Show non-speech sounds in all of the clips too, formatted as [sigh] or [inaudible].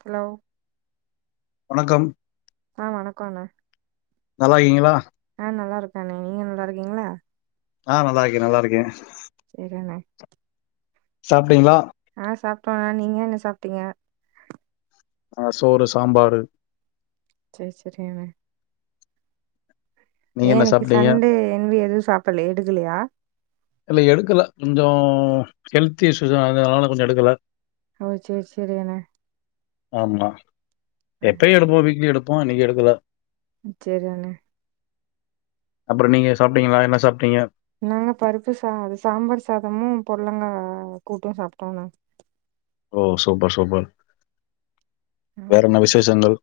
Hello வணக்கம் ஆ வணக்கோண்ணே நல்லாருகீங்களா ஆ நல்லாருக்கேண்ணே நீங்க நல்லாருக்கீங்ளா ஆ நல்லாருக்கே நல்லாருக்கே சேரிண்ணே சாப்டீங்ளா ஆ சாப்ட்டோண்ணே நீங்க என்ன சாப்டீங்க ஆ சோறு சாம்பாரு சேர் செரிங்கண்ணே ஏ நீங்க என்ன இன்னக்கி சாப்பிட்டீங்க? சண்டே என்வி எதுவு சாப்பல்ல எடுக்கலையா இல்ல எடுக்கல கொஞ்சோ ஹெல்த் இஸ்ஸுஸ் அது அதுனால கொஞ்சோ எடுக்கல ஓ சேர் சேரியண்ணே ஆமா ஆ எப்பயு சேரி எடுப்போ வீக்லி எடுப்போ இன்னக்கி எடுக்கல சேரி அண்ணே அப்பறோ நீங்க சாப்டீங்களா என்ன சாப்டீங்க நாங்க பருப்பு சா சாம்பார் சாதமு பொடலங்கா கூட்டு சாப்ட்டோண்ணே ஓ சூப்பர் சூப்பர் வேற என்ன விசேஷங்கள்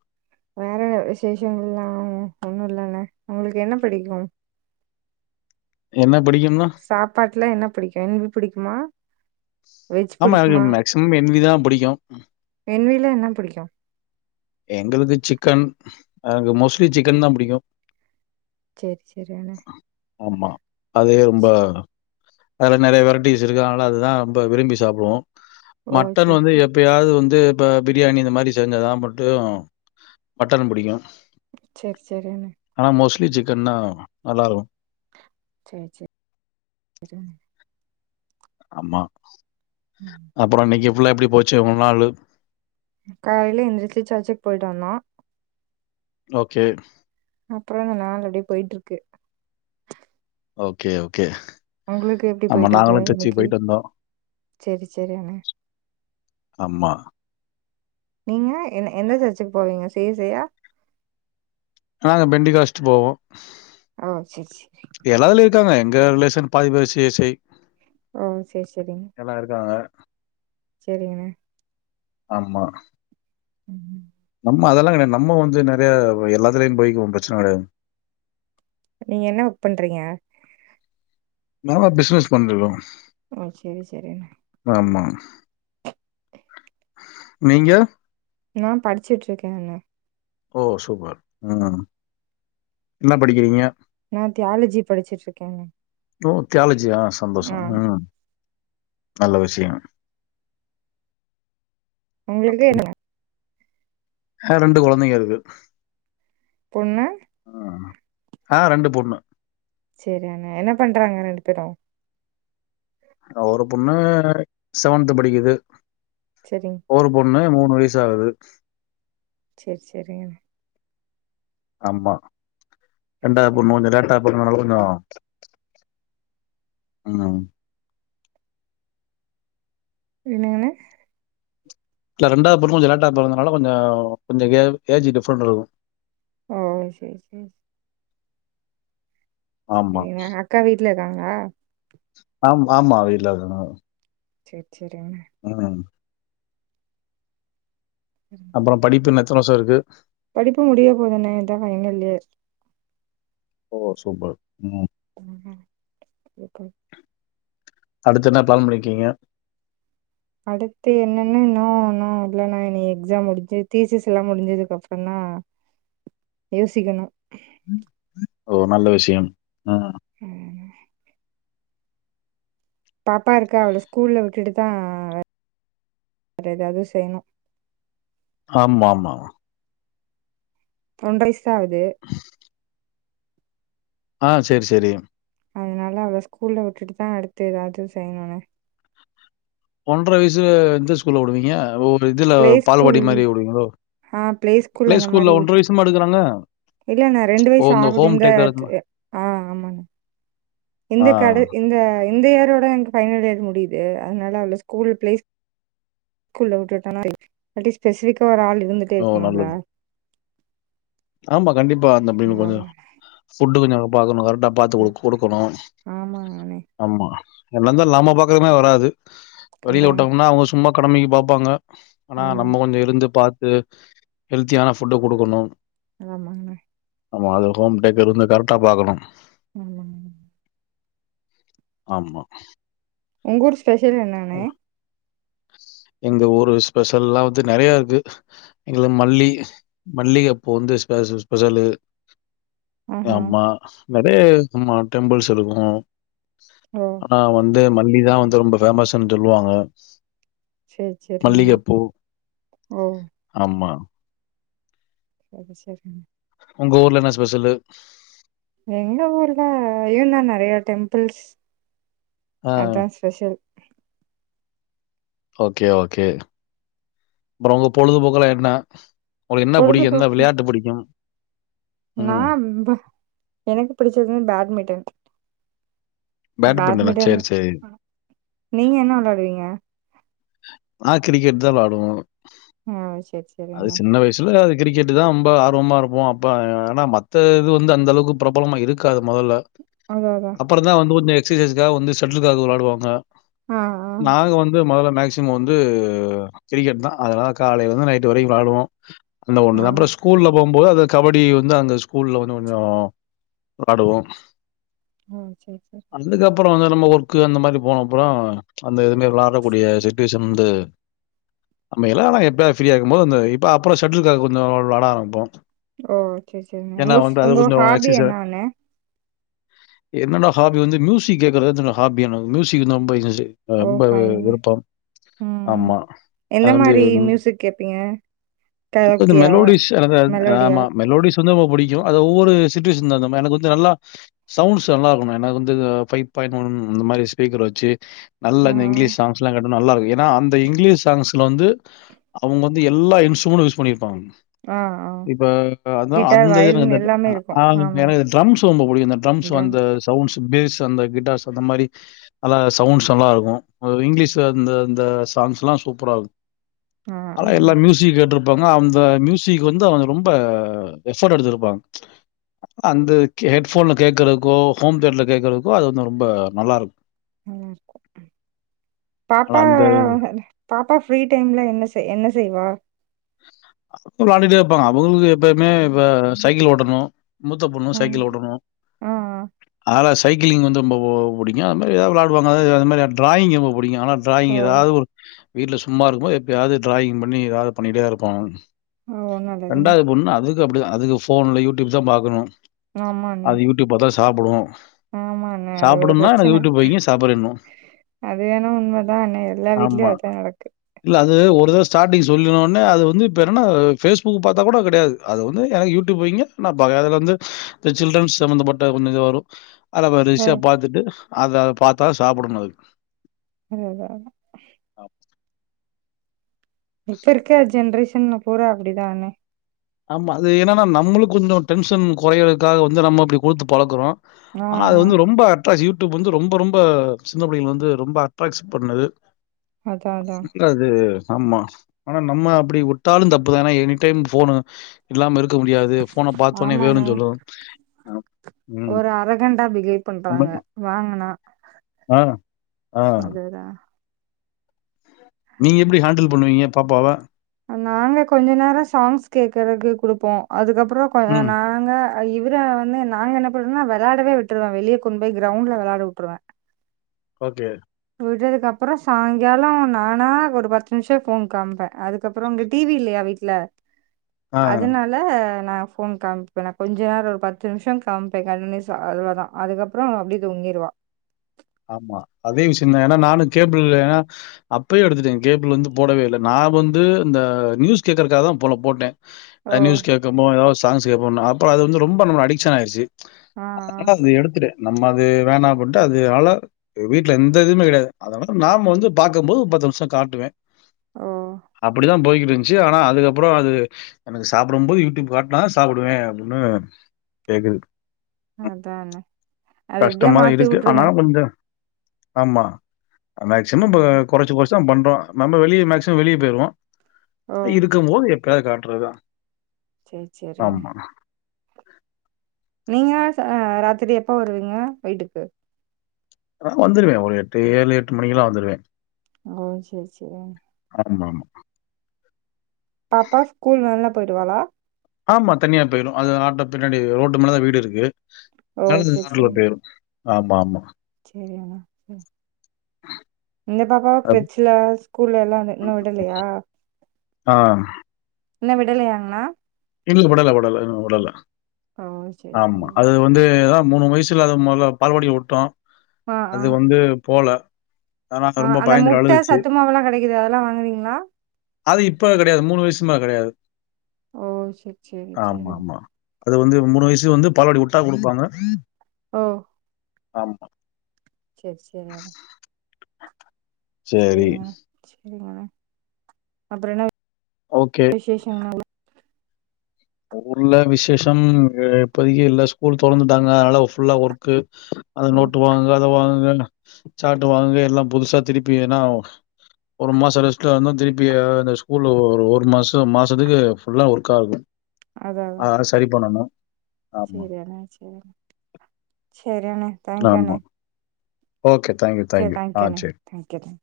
வேற என்ன விசேஷங்கள்லா ஒண்ணு இல்லண்ணே ஒங்களுக்கு என்ன பிடிக்கு என்ன பிடிக்கும்னா சாப்பாட்ல என்ன புடிக்கு என்வி புடிக்குமா ஆமா எனக்கு மேக்சிமம் என்விதா புடிக்கு என்வில என்ன புடிக்கு எங்களுது சிக்கன் எனக்கு மோஸ்ட்லி சிக்கன் தா புடிக்கு சேர் சேரியண்ணே ஆமா அதே ரொம்ப அதுல நெறைய வெரைட்டிஸ் இருக்கு அதுனால அதுதா ரொம்ப விரும்பி சாப்டுவோ ஓ மட்டன் சேரி வந்து எப்பயாவது வந்து இப்ப பிரியாணி இந்த மாரி செஞ்சாதா ப டியு மட்டன் புடிக்கு செர் செரியண்ணே ஆனா மோஸ்ட்லி சிக்கன்னா நல்லாருக்கு சேர் சேர் [unintelligible] ஆமா அப்பறோ இன்னிக்கி ஃபுல்லா எப்டி போச்சு முழு நாளு காலேல எந்துருச்சு சர்ச்சுக்கு போயிட்டு வந்தோ ஓகே அப்பறோ இந்த நாள் அப்டியே போயிட்ருக்கு ஓகே ஓகே ஒங்ளுக்கு எப்டி ஆமா போய்ட்ருக்கு நாங்களும் சர்ச்சுக்கு இன்னக்கி போயிட்டு வந்தோம். சேர் சேரியண்ணே ஆமா நீங்க என்ன எந்த சர்ச்சுக்கு போவீங்க சேசையா நாங்க பெண்டிகாஸ்ட்டு போவோ அ சேரி சே எல்லாதுலேயு இருக்காங்க எங்க ரிலேஷன் பாதி பேரு சி எஸ் ஐ ஓ சேரி சேரிங் எல்லா இருக்காங்க சேரிங்க ஆமா [unintelligible] நம்ம அதெல்லா கெடையாது நம்ம வந்து நெறைய எல்லாதுலேயு போயிக்கு உ பிரச்சன கெடையா நீங்க என்ன ஒர்க் பண்றீங்க நாம பிஸ்னஸ் பண்றுக்கோங் ஓகே சேரிண்ணே ஆமா நீங்க நா படிச்சிட்ருக்கே அண்ணா ஓ சூப்பர் ம் என்ன படிக்கிறீங்க நா தியாலஜி படிச்சிட்ருக்கேனே ஓ தியாலெஜியா சந்தோஷா ம் நல்ல விஷயோ உங்ளுக்கே என்னந அ ரெண்டு கொழந்தைங்க இருக்கு பொண்ணு ஆ ரெண்டு பொண்ணு சேரி அண்ணே என்ன பண்றாங்க ரெண்டு பேரு அ ஒரு பொண்ணு செவன்த்து படிக்குது சேரிங் ஒரு பொண்ணு மூணு வயுசு ஆவுது சேரி சேரிங்க ஆமா சேரி ரெண்டாவது பொண்ணு சேரிங்க கொஞ்ச லேட்டா பொறந்ததால கொஞ்சோ ம் என்னங்கண்ணே இல்ல ரெண்டாது பொண்ணு கொஞ்ச லேட்டா பிறந்தனால கொஞ்ச கொஞ்ச ஏ ஏஜ் டிஃப்ரெண்ட் இருக்கு ஓ சேரி சேரி சேரி ஆமா சரிங்க. அக்கா வீட்ல இருக்காங்களா ஆம் ஆமா வீட்ல இருக்காங்க சேர் சேரிங்க ம் அப்புற படிப்பு இன்னு எத்தன வருஷ இருக்கு படிப்பு முடிய போதுண்ணே இதா ஃபயினல் இயர் ஓ சூப்பர் ம் [unintelligible] ஓகே அடுத்து என்ன பிளான் பண்ணிக்கீங்க அடுத்து என்னென்ன இன்னு ஒன்னு இல்லனா இனி எக்ஸாம் முடிஞ்சு தீசஸ் எல்லா முடிஞ்சதுக்குப்புற தா யோசிகணு ம் ம் ஓ நல்ல விஷயம் ஆ அ பாப்பா இருக்கா அவள ஸ்கூல விட்டுட்டு தா வேற எதாவது செய்ணு ஆமா மா ஒன்ற வய்ச்தா ஆகுது [inaudible] ஆ சேரி சேரி அதனால அவள ஸ்கூல்ல விட்டுட்டுதா அடுத்து எதாவ்து செய்ணுணே ஒன்ற வயிசுல இந்தச் ஸ்கூல்ல உடுவீங்க ஓ இதுல பிளே ஸ்கூல் பால்வாடி மாரி உடுவீங்ளோ ஆ பிளே ஸ்கூல் ஃபிளே அந்த மாரி ஸ்கூல்ல ஒன்ற விட்டுட்டு வயசுமா எடுகறாங்க இல்லண்ணே ரெண்டு வயிசு ஆகுது இந்தத் ஆ ஆமாணே ஆ இந்தக் கட இ இந்த இந்த இயரோட என்க்கு பைனல் இயர் முடியுது அதனால அவள ஸ்கூல் பிளேஸ் கூல்ல வுட்டுட்டனா பெ இல்ட்டி ஸ்பெசிபிக்கா ஒரு ஆள் இருந்துட்டே ஓ இருக்ணுல்ல நல்லது ஆமா கண்டிப்பா அந்த இப்டி கொஞ்சோ அதனால ஃபுட்டு கொஞ்சோ பாக்கணு கரெட்டாப் பாத்து குடுக் குடுக்குணு ஆமாங்க அண்ணே ஆமா என்ன இந்தாலு நாம பாக்கறமா வராது வெளில கண்டாங்க வுட்டம்னா அவுங்க சும்மா கடமைகி பாப்பாங்க ஆனா ஆமாங்க நம்ம கொஞ்சோ இருந்து பாத் அ ஹெல்த்தியான ஃபுட்ட குடுக்குணு ஆமாங்ண ஆமா அது ஹோம் டேக்கரு வந்து கர்ட்டா பாக்கணு ஆமாங்ண ஆமா உங்க ஊர் ஸ்பெஷல் என்னாணே எங்க ஊரு ஸ்பெஷல்லா வந்து நெறைய இருக்கு இங்கள மல்லி மல்லிகப்பூ வந்து ஸ்பெச ஸ்பெஷலு ஆஹா ஆம்மா நெறைய இருக்குமா டெம்பிள்ஸ் இருக்கு ஓ ஆனா வந்து மல்லிதா வந்து ரொம்ப பேமஸ்சுன் சொல்வாங்க சரி சரிங்கண்ணே மல்லிகப்பூ ஓ ஆமா சரி சரிண உங்க ஊர்ல என்ன ஸ்பெஷலு எங்க ஊருல ஏன்னா நெறைய டெம்பிள்ஸ் ஆ. அதா ஸ்பெஷல் ஓகே ஓகே அப்றோ உங்க பொழுதுபோக்குலா என்ன உங்ளுக்கு என்ன புடிக்கு எந்த விளையாட்டு புடிக்கும் நாம்ப்ப எனக்கு பிடிச்சது வந் பேட்மிட்டன் பேட்மிண்டனா? பேட்மிட்டன் சரி, சரி. நீங்க என்ன வெளையாடுவீங்க நா கிரிக்கெட்தா வெளாடுவோ ஆ செரி செ அது சின்ன வயிசுல அதுக் கிரிக்கெட்டுதா இம்ப ஆர்வமா இருப்போ அப்ப ஆனா மத்த இது வந்து அந்த அளவுக்கு பிரபலமா இருக்காது மொதல்ல அதா அதா தா வந்து கொஞ்சோ எக்சஸைசுகாக வந்து ஷெட்லுகாக்கு வெளாடுவாங்க ஆ ஆ நாங்க வந்து மொதல்ல மேக்ஸ் சிம வந்து கிரிக்கெட்தா அதனால காலைலந்து நைட்டு வரைக்கு விளாடுவோ அந்த ஆ ஒன்னுதா அப்றோஸ்க் கூல்ல போம்போது அது கபடி வந்து அங்க ஸ்கூல்ல வந்து கொஞ்சோ ஆடுவோ ஓ செரி செரி அந்துகப் பறோ வந்து நம்ம ஒர்க்கு அந்த மாரி போன அப்றோ அந்த எதுமே விளார்றக்கூடிய சிட்டுவேஷன் இந்து அமையல ஆனா எப்பியா ஃப்ரீயா இருக்கும்மோது அந்த இப்ப அப்பறோ ஷெட்லுகாக்கு கொஞ்சோ விளாட ஆரமிப்போ ஓ செரி செரிங்க வுங்கஃப் வுங்க கொஞ்சம் ஹாபி எக்ஸர்சைஸ் என்னாணே என்னோட ஹாபி வந்து மியூசிக் கேக்றது தன்ன ஹாபி எனக்கு மியூசிக் [unintelligible] ஓ அம்ப ஃபைனுங்க விருப்பம் ஆம்மா அது வந்து இம் துக் கேப்பீங்க கொஞ்சோ கரோக்கியா மெலோடிஸ் அது அ மெலோடியா ஆமா மெலோடிஸ் ந்தமோ புடிக்கு அது ஒவ்வொரு சிட்டுவேஷன் தகுந்த மாரி எனக்கு வந்து நல்லா சவுண்ட்ஸ் நல்லா இருக்கணு எனக்கு வந்து ஃபைவ் பாயிண்ட் வன் இந்த மாரி ஸ்பீக்கர் வெச்சு நல்லா ஆ இந்த இங்கிலீஷ் சாங்ஸ் எல்லா கேட்டா நல்லா இருக்கு எனா அந்த இங்கிலீஷ் சாங்ஸ்ல வந்து அவ்ங்க வந்து எல்லா இன்ஸ்ட்ரூமன்டு யூஸ் பண்ணிர்ப்பாங்க ஆ ஆ இப்ப அதா கிட்டார் அந்த வயலின் எனக் எல்லாமே அ இருக்கு ஆ ஆமா எனக்கு ட்ரம்ஸ் ரொம்ப புடிக்கு த ட்ரம்ஸ் ட்ரம் வந்த சவுண்ட்ஸ் பேஸ் அந்த கிட்டார்ஸ் அந்த மாரி அல்லா சவுண்ட்ஸ் நல்லா இருக்கு இங்கிலீஷ் இந்த இந்த சாங்ஸ் ல்லா சூப்பரா இருக்கு ஆ ஆனா ஆ எல்லா மியூசிக் கேட்ரு ப்பாங்க அந்த மியூசிக் வந்து அவங்க ரொம்ப எஃபோர்ட் எடுத்திருப்பாங்க அந்த ஹெட்போன்ல கேக்றதுக்கோ ஹோம் தேட்டர்ல கேக்றதுக்கோ அது வந்து ரொம்ப நல்லா இருக்கு ஆனா பாப்பா அந்த பாப்பா ஃப்ரீ டைம்ல என்ன செய் என்ன செய்வா வ்ளாண்டிட்டே இருப்பாங்க அவ்ங்களுக்கு எப்பய்மே இப்ப சைக்கிள் ஓட்டணு மூத்த பொண்ணூ ஆ சைக்கிள் ஓட்டணு ஆ ஆலா சைக்கிளிங் வந்து ரொம்ப ஓ புடிக்கு அது மாரி எதா விளாடுவாங்க அது மாரி ட்ராயிங் ரொம்ப புடிக்கு ஆனா ஆ. ஓ ட்ராயிங் எதாவ்து ஒ வீட்ல சும்மா இருக்கும்போ எப்பயாவ்து ட்ராயிங் பண்ணி எதாது பண்ணிட்டே இருப்பாங்க ஓ நல்லதுண்ணே ரெண்டாவ்து பொண்ணு அதுக்கு அப்டிதா அதுக்கு ஃபோன்ல யூடியூப் தா பாக்கணு ஆமாண்ணே ட்யூப் பாத்தா சாப்புடுவோ ஆமாங்க அது ஒரு ப்ரச்சன சாப்பிடணும். அது வேணா உண்மதா அண்ணே எல்லா வீட்லயு ஆமா. அதுதா நடக்கு இல்ல அது ஒரு தட ஸ்டாடிங் சொல்லு ஓன்னே அது வந்து இப்ப என்னன்னா ஃபேஸ்புக் பாத்தா கூட கடையாது அது ஒன்னு எனக்கு யூடியூப் வைங்க நா பாக்குறே அதுல வந்து இந்த சில்ட்ரன்ஸ் சம்மந்தப்பட்ட ஒன்னு இது வரு அத அ வரிசயா பாத்துட்டு அத பாத்தா சாப்படணு அது ன் லகா இப்ப இருக்க ஜென்ரேஷன் ல பூரா அப்பிடிதா அண்ணே ஆமா அது என்னனா நம்மளு கொஞ்சோ டென்ஷன் கொறையதுக்காக வந்து நம்ம அப்டி குடுத்து பழக்குறோ ஆ ஆனா அது ஆ வந்து ரொம்ப அட்ரேக்ஸ் யூடியூப் வந்து ரொம்ப ரொம்ப அ சின்ன புள்ளெங்கள வந்து ரொம்ப அட்ராக்ஸ் பண்ணுது அதா அதா அ அது ஆமா ஆனா நம்ம அப்டி உட்டாலு தப்புதா எனா எனி டைம் ஃபோனு இல்லாம இருக்க முடியாது ஃபோன பாத்த ஒனே ஆமாண்ணே வேணுனு சொல்றதூ ஆ ஒரு அரகண்டா பிகேவ் பண்றாங்க வாங்கனா ஆ ஆ அதேதா நீங்க எப்டி ஹேண்டில் பண்ணுவீங்க பாப்பாவ நாங்க கொஞ்ச நேரொ சாங்ஸ் கேக்குறதுக்கு குடுப்போ அதுக்கப்பறொ கொஞ்ச ந ம் நாங்க இவுர வந்து நாங்க என்ன பண்ணுவோனா வளாடவே விட்ருவே வெளிய கொண்டு போய் கிரவுண்ட்ல வளாட விட்ருவே ஓகே விட்றதுக்கு அப்பறொ சாய்ங்காலோ நானா ஒரு பத்து நிம்ஷோ ஃபோன் காம்ப்ப அது கப்பறொ அங்க டி வி இல்லையா வீட்ல ஆ அதனா ல நா ஃபோன் காம்ப்பே நா கொஞ்ச நேரொ பத்து நிம்ஷொ காம்ப்ப கண்டின்யூஸா அவ்ளோ தா அதுக்கப்பறோ அவ அப்டியே தூங்கிரூவா ஆமா அதே விஷயம் தான் ஏன்னா நானும் கேபிள் ஏன்னா அப்பயே எடுத்துட்டேன் கேபிள் வந்து போடவே இல்ல நான் வந்து இந்த நியூஸ் கேக்கறதுக்காக தான் போல போட்டேன் ஓ அ நியூஸ் கேட்க போ எதாவது சாங்ஸ் கேபோம் அப்பறம் அது வந்து ரொம்ப நம்ம அடிக்ஷன் ஆயிச்சு ஆ ஆ அதனால அது எடுத்துடு நம்ம அது வேணாம் போட்டு அது அழ வீட்ல எந்த இதுவுமே கெடையாது அதனால நாம வந்து பாக்க போது பத்து நிமிஷம் காட்டுவேன் ஓ அப்படித்தான் போய்கிட் இருஞ் சி ஆனா அதுக்கப்பறம் அது எனக்கு சாப்பிடும் போது யூடியூப் காட்னாதா சாப்டுவேன் அப்டின்னு கேக்குது அதான அத எப்டியா கஷ்டமா தா மாத்தி இருக்கு வுட்ருங்க ஆனாலு கொஞ்ச ஆமா ஆ மேக்சிமம் பா கொறச்சு கொறச்சுதா பண்றோம் நம்ம வெளியே மேக்சிமம் வெளியே போயிருவோம் ஓ இருக்கும் போது எப்பயாவது காட்டறதுதா செரி செரி ஆன நீங்க ச ராத்திரி எப்ப வருவீங்க வீட்டுக்கு ஆ வந்துருவேன் ஒரு எட்டு ஏழு எட்டு மணிக்கல்லா வந்துருவேன் ஓ செரி செரி ஆமா ஆமா பாப்பா ஸ்கூல் வேன்ல போயிடுவாளா ஆமா தனியா போயிடும் அது ஆட்ட பின்னாடி ரோட்டு மேலதா வீடு இருக்கு ஓ ஆமா ஆமா செரியான செரி இந்த பாப்பாவ அத் கிரச்சல ஸ்கூல்ல எல்லா அந்த இன்னும் விடலையா ஆ இன்னும் விடலயாங்ண்ணா இல்லக உடல உடல உடல ஓ சேரி ஆமா சேரி அது வந்து அதா மூணு வய்ஸ் தில்லாத முதல பால்வாடில வுட்டோ ஆ அது ஆ வந்து போல ஆனா ஆ ரொம்ப அந்த பயந்துட்டு முட்ட அழுதுச்சு. சத்து மாவுல்லா கெடைக்குது அதெல்லா வாங்குவீங்ளா அது இப்ப கெடையாது மூணு வயசு மேல கெடையாது ஓ செ ஆமா ஆமா அது வந்து மூணு வயசு வந்து பால்வடி வுட்டா குடுப்பாங்க ஓ ஆமா செரி செரியான சரி. செரிங்க செரிங்க அப்பறம் என்ன ஓகே விசேஷங் நாள ஊர்ல விசேஷம் இப்பதைக்கு இல்ல ஸ்கூல் தொறந்துட்டாங்க அதனால ஃபுல்லா ஒர்க்கு அத நோட்டு வாங்குங்க அத வாங்குங்க சாட் வாங்கு எல்லாம் புதுசா திருப்பி ஏன்னா ஒரு மாசம் ரெஸ்ட்ல இருந்தோ திருப்பி அந்த ஸ்கூல் ஒ ஒரு மாசம் மாசத்துக்கு ஃபுல்லா ஒர்க் ஆகும் அதா சரி பண்ணணு செரியண்ணா செரி செரியண்ணா ஆமா ஓகே தேங்க்யூ சரி தேங்க்யூண்ணே தேங்க்யூ